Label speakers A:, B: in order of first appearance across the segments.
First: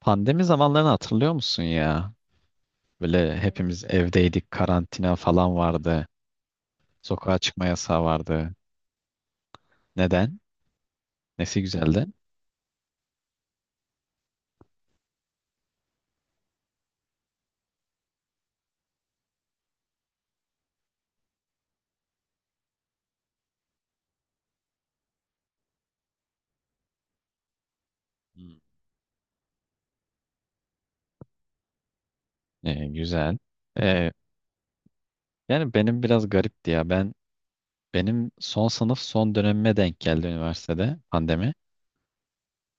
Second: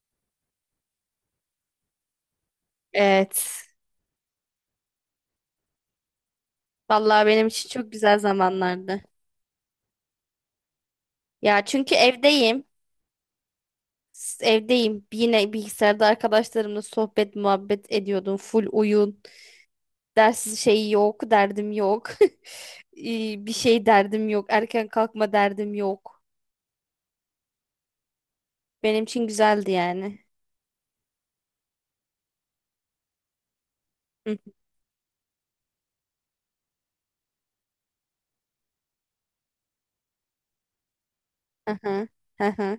A: Pandemi zamanlarını hatırlıyor musun ya? Böyle
B: Evet.
A: hepimiz evdeydik, karantina falan vardı.
B: Vallahi
A: Sokağa
B: benim
A: çıkma
B: için çok
A: yasağı
B: güzel
A: vardı.
B: zamanlardı.
A: Neden? Nesi
B: Ya çünkü
A: güzeldi?
B: evdeyim. Evdeyim. Yine bilgisayarda arkadaşlarımla sohbet muhabbet ediyordum. Full oyun. Ders şeyi yok. Derdim yok. İyi, bir şey derdim yok. Erken kalkma derdim yok.
A: Hmm.
B: Benim için güzeldi yani.
A: Güzel. Ee,
B: Hı,
A: yani benim biraz garipti ya. Benim son sınıf son dönemime denk geldi üniversitede pandemi.
B: aha, hı hı.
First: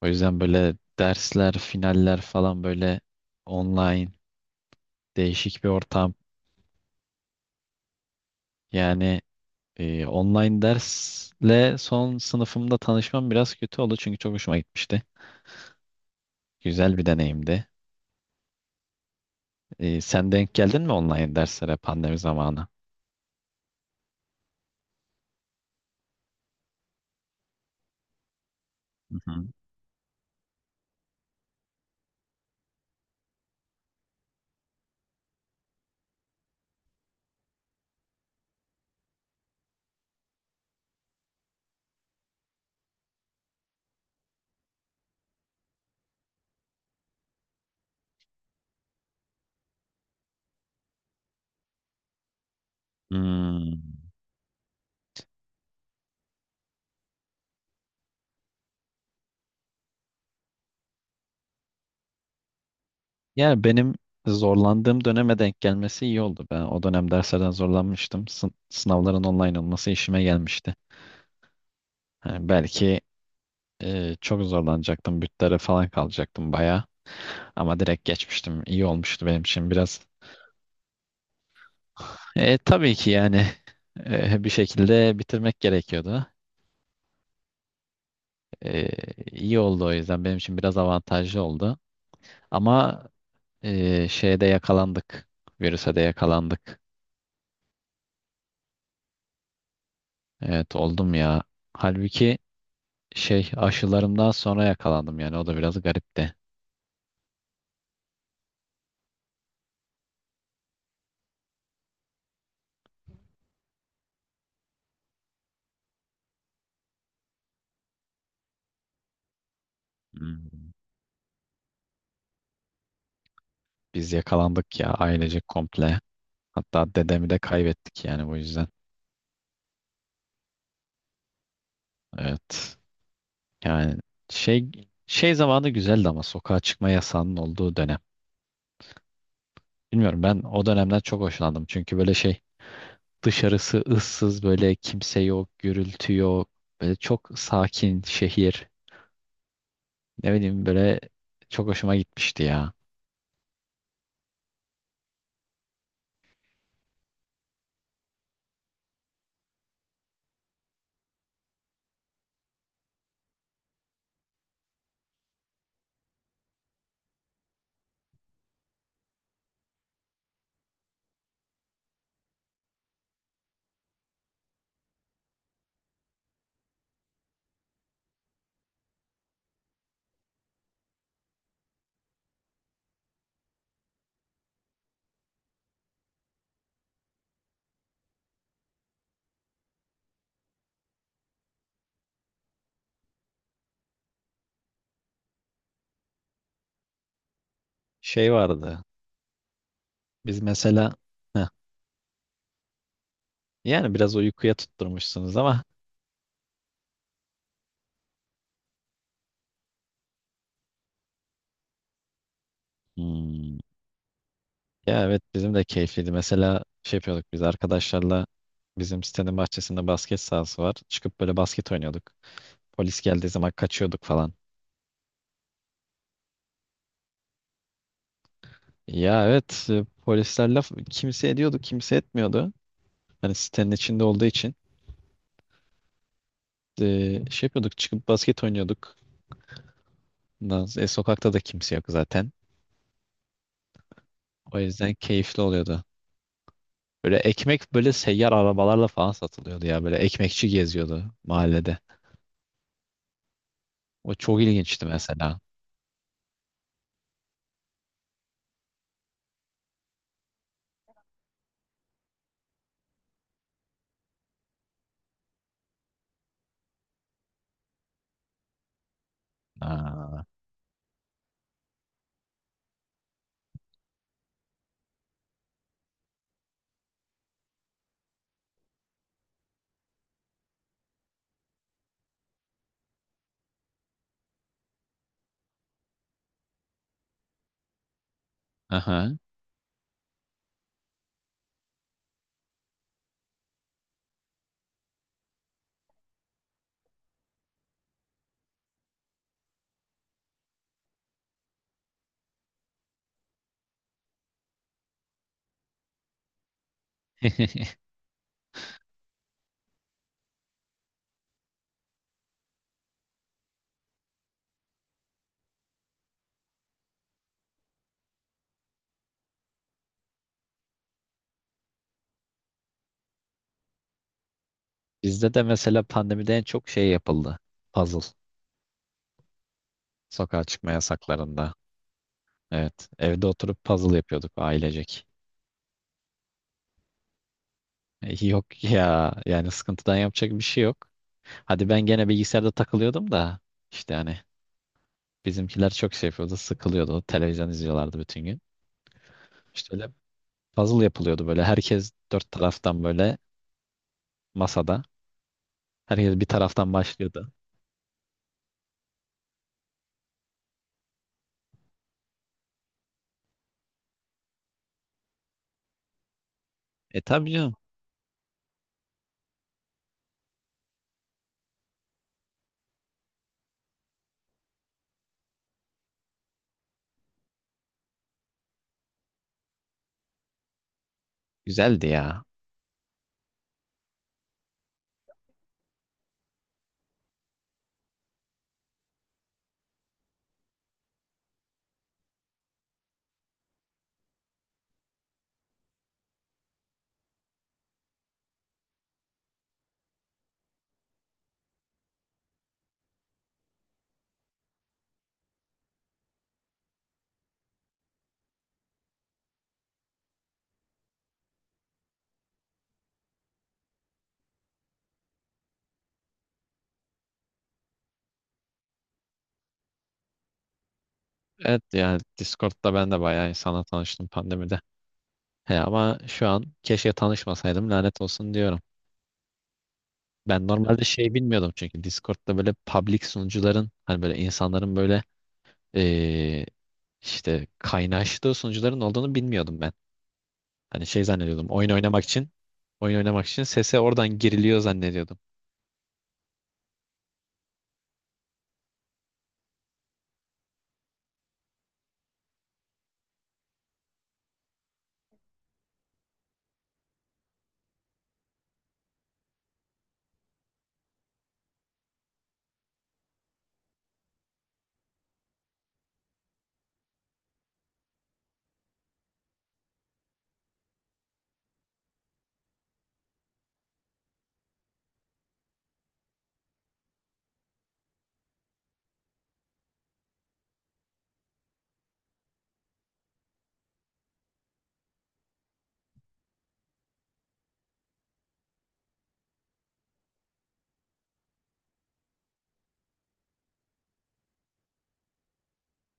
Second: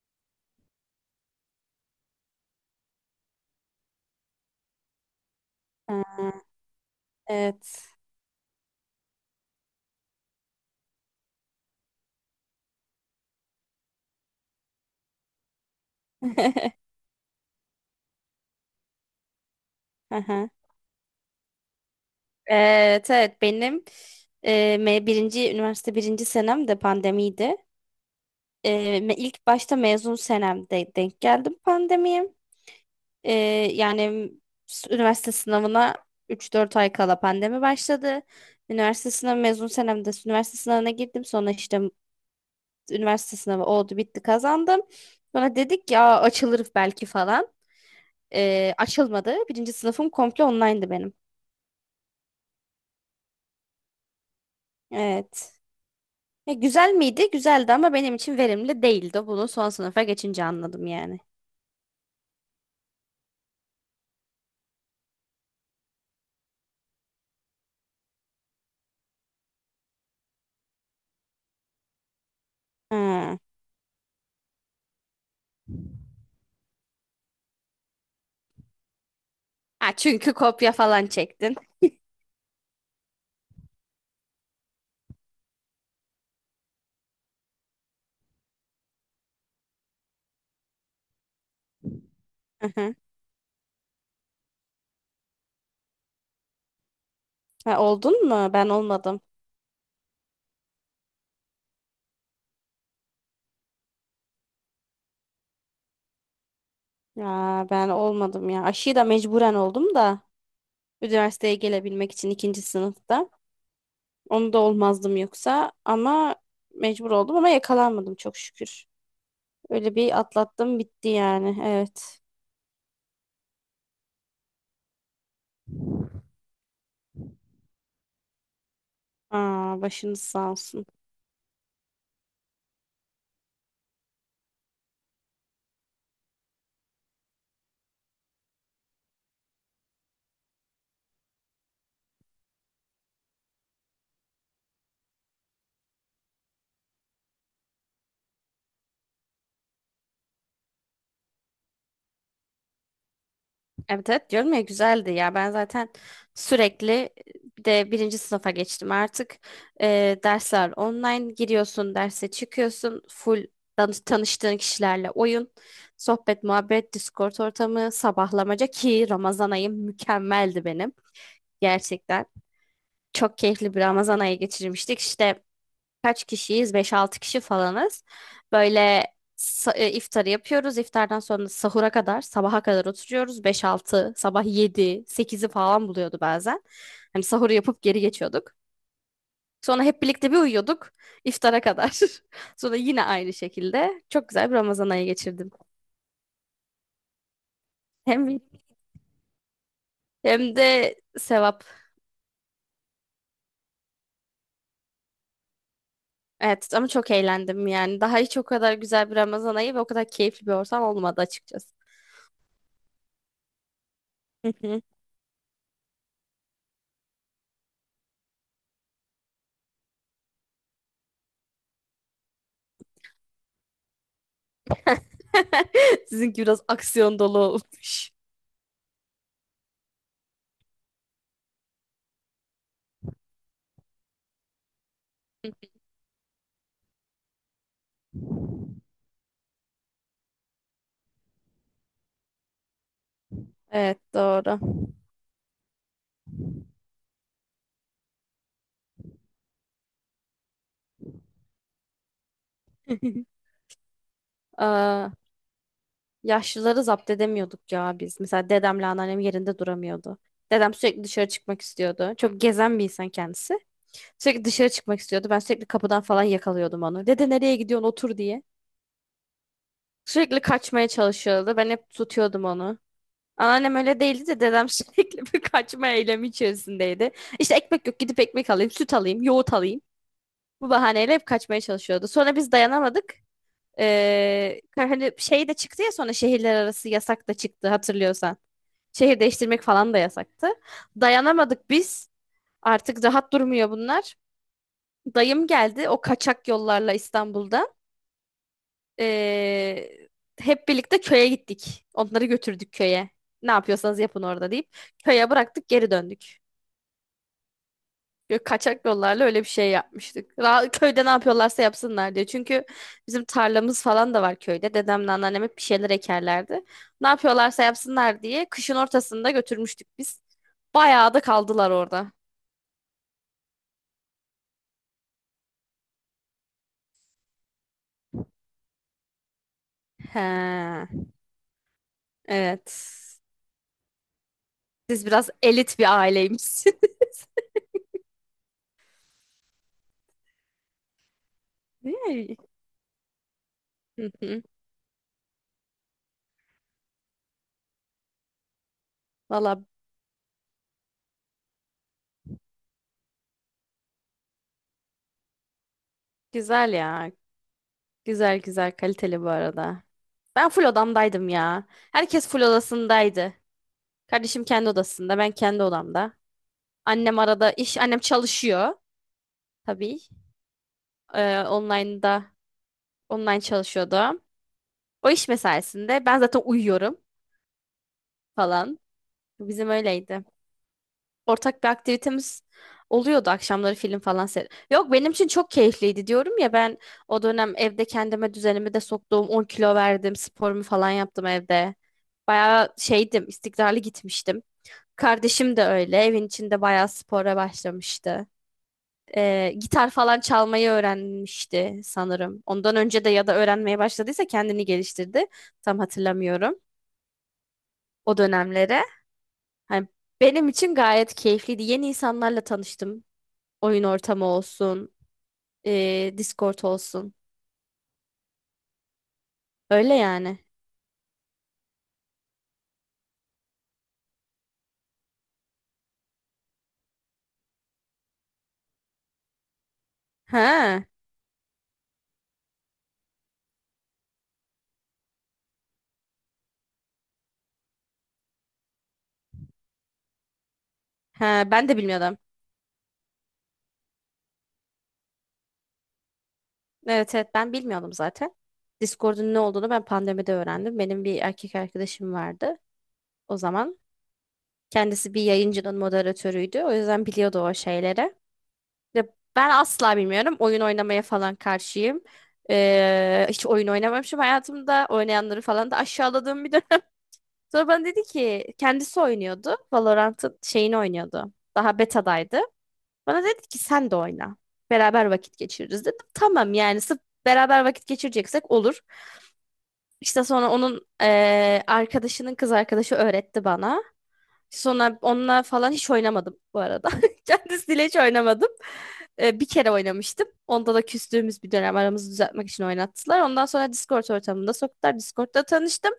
A: O yüzden böyle dersler, finaller falan böyle online değişik bir ortam.
B: Evet.
A: Yani online dersle son sınıfımda tanışmam biraz kötü oldu çünkü çok hoşuma gitmişti. Güzel bir deneyimdi. Sen
B: Aha,
A: denk geldin mi online derslere pandemi zamanı?
B: evet evet, benim e, birinci üniversite birinci senem de pandemiydi.
A: Hı hı.
B: İlk başta mezun senemde denk geldim pandemiye. Ee, Yani, üniversite sınavına 3-4 ay kala pandemi başladı. Üniversite sınavı mezun senemde üniversite sınavına girdim. Sonra işte üniversite sınavı oldu bitti kazandım. Sonra dedik ya açılır belki falan. Açılmadı. Birinci sınıfım komple online'dı benim.
A: Hmm.
B: Evet. Ya güzel miydi? Güzeldi ama benim için verimli değildi. Bunu son sınıfa geçince anladım yani.
A: Yani benim zorlandığım döneme denk gelmesi iyi oldu. Ben o dönem derslerden zorlanmıştım. Sınavların online olması işime gelmişti. Yani belki
B: Ha.
A: Çok zorlanacaktım. Bütlere falan kalacaktım baya. Ama direkt geçmiştim. İyi olmuştu benim için
B: Ha,
A: biraz.
B: çünkü kopya falan çektin.
A: Tabii ki yani bir şekilde bitirmek gerekiyordu. Ee, iyi oldu o yüzden. Benim için biraz avantajlı oldu.
B: Hı hı.
A: Ama şeyde yakalandık. Virüse de yakalandık.
B: Ha, oldun mu? Ben olmadım.
A: Evet oldum ya. Halbuki şey aşılarımdan sonra yakalandım yani o da biraz garipti.
B: Ya ben olmadım ya. Aşıyı da mecburen oldum da üniversiteye gelebilmek için ikinci sınıfta. Onu da olmazdım yoksa ama mecbur oldum ama yakalanmadım çok şükür. Öyle bir
A: Hmm.
B: atlattım bitti yani. Evet.
A: Biz yakalandık ya ailecek komple. Hatta dedemi de kaybettik yani bu yüzden.
B: Aa, başınız sağ olsun.
A: Evet. Yani şey şey zamanı güzeldi ama sokağa çıkma yasağının olduğu dönem. Bilmiyorum ben o dönemden çok hoşlandım. Çünkü böyle şey. Dışarısı ıssız böyle kimse yok, gürültü yok. Böyle çok sakin şehir. Ne bileyim böyle çok hoşuma gitmişti ya.
B: Evet evet, diyorum ya güzeldi ya, ben zaten sürekli, bir de birinci sınıfa geçtim artık. Dersler online, giriyorsun derse çıkıyorsun, full tanıştığın kişilerle oyun, sohbet muhabbet, Discord ortamı, sabahlamaca, ki Ramazan ayım mükemmeldi benim. Gerçekten çok keyifli bir Ramazan ayı geçirmiştik işte. Kaç kişiyiz? Beş-altı kişi falanız. Böyle iftarı yapıyoruz. İftardan sonra sahura kadar, sabaha kadar oturuyoruz. Beş-altı, sabah 7, sekizi falan buluyordu bazen. Hani sahuru yapıp geri geçiyorduk. Sonra hep birlikte bir uyuyorduk iftara kadar. Sonra yine aynı şekilde çok güzel bir Ramazan ayı geçirdim.
A: Şey
B: Hem
A: vardı. Biz
B: hem
A: mesela
B: de
A: heh,
B: sevap.
A: yani biraz uykuya tutturmuşsunuz ama
B: Evet ama çok eğlendim yani. Daha hiç o kadar güzel bir Ramazan ayı ve o kadar keyifli bir ortam olmadı açıkçası.
A: hmm, ya evet bizim de keyifliydi. Mesela şey yapıyorduk biz arkadaşlarla bizim sitenin bahçesinde basket sahası var. Çıkıp böyle basket oynuyorduk. Polis geldiği zaman kaçıyorduk falan.
B: Sizinki biraz aksiyon dolu olmuş.
A: Ya evet polisler laf kimse ediyordu kimse etmiyordu. Hani sitenin içinde olduğu için şey yapıyorduk çıkıp basket oynuyorduk. E, sokakta da kimse yok zaten.
B: Evet,
A: O
B: doğru.
A: yüzden keyifli oluyordu. Böyle ekmek böyle seyyar arabalarla falan satılıyordu ya. Böyle ekmekçi geziyordu mahallede. O çok ilginçti
B: Aa,
A: mesela.
B: yaşlıları zapt edemiyorduk ya biz. Mesela dedemle anneannem yerinde duramıyordu. Dedem sürekli dışarı çıkmak istiyordu. Çok gezen bir insan kendisi. Sürekli dışarı çıkmak istiyordu. Ben sürekli kapıdan falan yakalıyordum onu. Dede nereye gidiyorsun otur diye.
A: Aa,
B: Sürekli kaçmaya çalışıyordu. Ben hep tutuyordum onu. Anneannem öyle değildi de dedem sürekli bir kaçma eylemi içerisindeydi. İşte ekmek yok, gidip ekmek alayım, süt alayım, yoğurt alayım. Bu bahaneyle hep kaçmaya çalışıyordu. Sonra biz dayanamadık. Ee, Hani şey de çıktı ya, sonra şehirler arası yasak da çıktı hatırlıyorsan.
A: aha.
B: Şehir değiştirmek falan da yasaktı. Dayanamadık biz. Artık rahat durmuyor bunlar. Dayım geldi o kaçak yollarla İstanbul'da. Ee, Hep birlikte köye gittik. Onları götürdük köye. Ne yapıyorsanız yapın orada deyip köye bıraktık, geri döndük. Yok, kaçak yollarla öyle bir şey yapmıştık. Köyde ne yapıyorlarsa yapsınlar diye. Çünkü bizim tarlamız falan da var köyde. Dedemle anneannem hep bir şeyler ekerlerdi. Ne yapıyorlarsa yapsınlar diye kışın ortasında götürmüştük biz. Bayağı da kaldılar orada.
A: Bizde de mesela pandemide en çok şey yapıldı. Puzzle.
B: He,
A: Sokağa çıkma yasaklarında. Evet.
B: evet.
A: Evde oturup puzzle yapıyorduk ailecek.
B: Siz biraz elit bir aileymişsiniz.
A: Yok ya. Yani sıkıntıdan yapacak bir şey yok. Hadi ben
B: Değil
A: gene
B: mi?
A: bilgisayarda takılıyordum da. İşte
B: Hı
A: hani
B: hı.
A: bizimkiler çok şey yapıyordu, sıkılıyordu. Televizyon izliyorlardı bütün gün.
B: Valla
A: İşte öyle puzzle yapılıyordu böyle. Herkes dört taraftan böyle masada. Herkes bir taraftan
B: güzel ya.
A: başlıyordu.
B: Güzel güzel, kaliteli bu arada. Ben full odamdaydım ya. Herkes full odasındaydı. Kardeşim kendi odasında, ben kendi odamda.
A: E
B: Annem
A: tabii
B: arada
A: canım.
B: iş, annem çalışıyor tabii. Ee, online'da, online çalışıyordu. O iş mesaisinde ben zaten uyuyorum falan. Bizim öyleydi. Ortak bir
A: Güzeldi ya.
B: aktivitemiz oluyordu akşamları, film falan seyret. Yok, benim için çok keyifliydi diyorum ya, ben o dönem evde kendime düzenimi de soktum. 10 kilo verdim, sporumu falan yaptım evde. Bayağı şeydim, istikrarlı gitmiştim. Kardeşim de öyle. Evin içinde bayağı spora başlamıştı. Gitar falan çalmayı öğrenmişti sanırım. Ondan önce de ya da öğrenmeye başladıysa kendini geliştirdi. Tam hatırlamıyorum o dönemlere. Hani benim için gayet keyifliydi. Yeni insanlarla tanıştım. Oyun ortamı olsun, Discord olsun. Öyle yani.
A: Evet ya, Discord'da ben de bayağı insanla tanıştım pandemide. He ama şu an keşke tanışmasaydım lanet olsun diyorum. Ben
B: Ha,
A: normalde şey bilmiyordum çünkü Discord'da böyle public sunucuların hani böyle insanların böyle eee, işte kaynaştığı sunucuların olduğunu bilmiyordum ben. Hani şey zannediyordum.
B: ha, ben
A: Oyun
B: de
A: oynamak
B: bilmiyordum.
A: için oyun oynamak için sese oradan giriliyor zannediyordum.
B: Evet evet, ben bilmiyordum zaten. Discord'un ne olduğunu ben pandemide öğrendim. Benim bir erkek arkadaşım vardı o zaman. Kendisi bir yayıncının moderatörüydü. O yüzden biliyordu o şeyleri. Ya ben asla bilmiyorum. Oyun oynamaya falan karşıyım. Hiç oyun oynamamışım hayatımda. Oynayanları falan da aşağıladığım bir dönem. Sonra bana dedi ki, kendisi oynuyordu. Valorant'ın şeyini oynuyordu. Daha betadaydı. Bana dedi ki sen de oyna. Beraber vakit geçiririz, dedim. Tamam yani, sırf beraber vakit geçireceksek olur. İşte sonra onun arkadaşının kız arkadaşı öğretti bana. Sonra onunla falan hiç oynamadım bu arada. Kendisiyle hiç oynamadım. Bir kere oynamıştım. Onda da küstüğümüz bir dönem aramızı düzeltmek için oynattılar. Ondan sonra Discord ortamında soktular. Discord'da tanıştım.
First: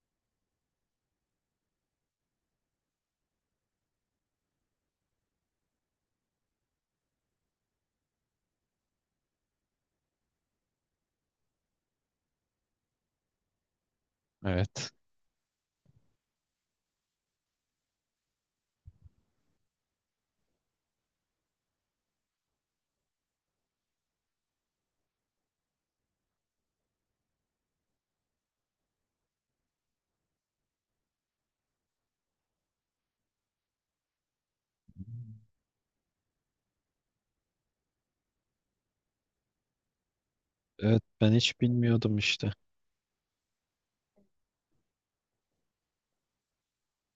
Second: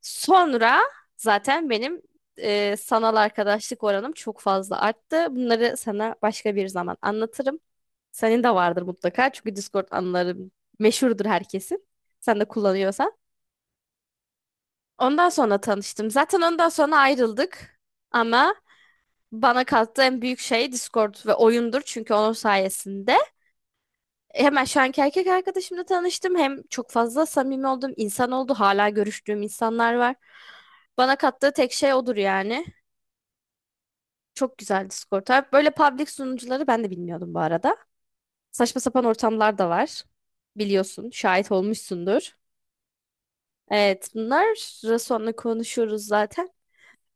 B: Sonra zaten benim sanal arkadaşlık oranım çok fazla arttı. Bunları sana başka bir zaman anlatırım. Senin de vardır mutlaka. Çünkü Discord anıları meşhurdur herkesin. Sen de kullanıyorsan.
A: Evet.
B: Ondan sonra tanıştım. Zaten ondan sonra ayrıldık. Ama bana kattığı en büyük şey Discord ve oyundur. Çünkü onun sayesinde hemen şu anki erkek arkadaşımla tanıştım. Hem çok fazla samimi olduğum insan oldu. Hala görüştüğüm insanlar var. Bana kattığı tek şey odur yani. Çok güzel Discord. Ha, böyle public sunucuları ben de bilmiyordum bu arada. Saçma sapan ortamlar da var.
A: Evet
B: Biliyorsun,
A: ben
B: şahit
A: hiç bilmiyordum
B: olmuşsundur.
A: işte.
B: Evet, bunlar sonra konuşuruz zaten.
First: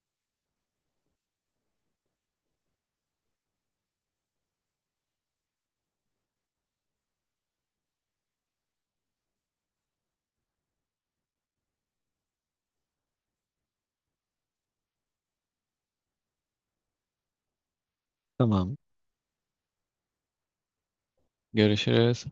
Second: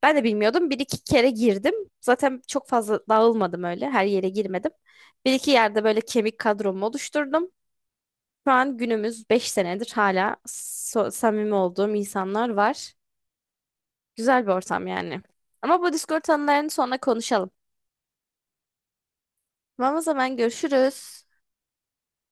B: Ben de bilmiyordum. Bir iki kere girdim. Zaten çok fazla dağılmadım öyle. Her yere girmedim. Bir iki yerde böyle kemik kadromu oluşturdum. Şu an günümüz 5 senedir hala samimi olduğum insanlar var. Güzel bir ortam yani. Ama bu Discord anılarını sonra konuşalım.
A: Tamam.
B: Tamam, o zaman görüşürüz.
A: Görüşürüz.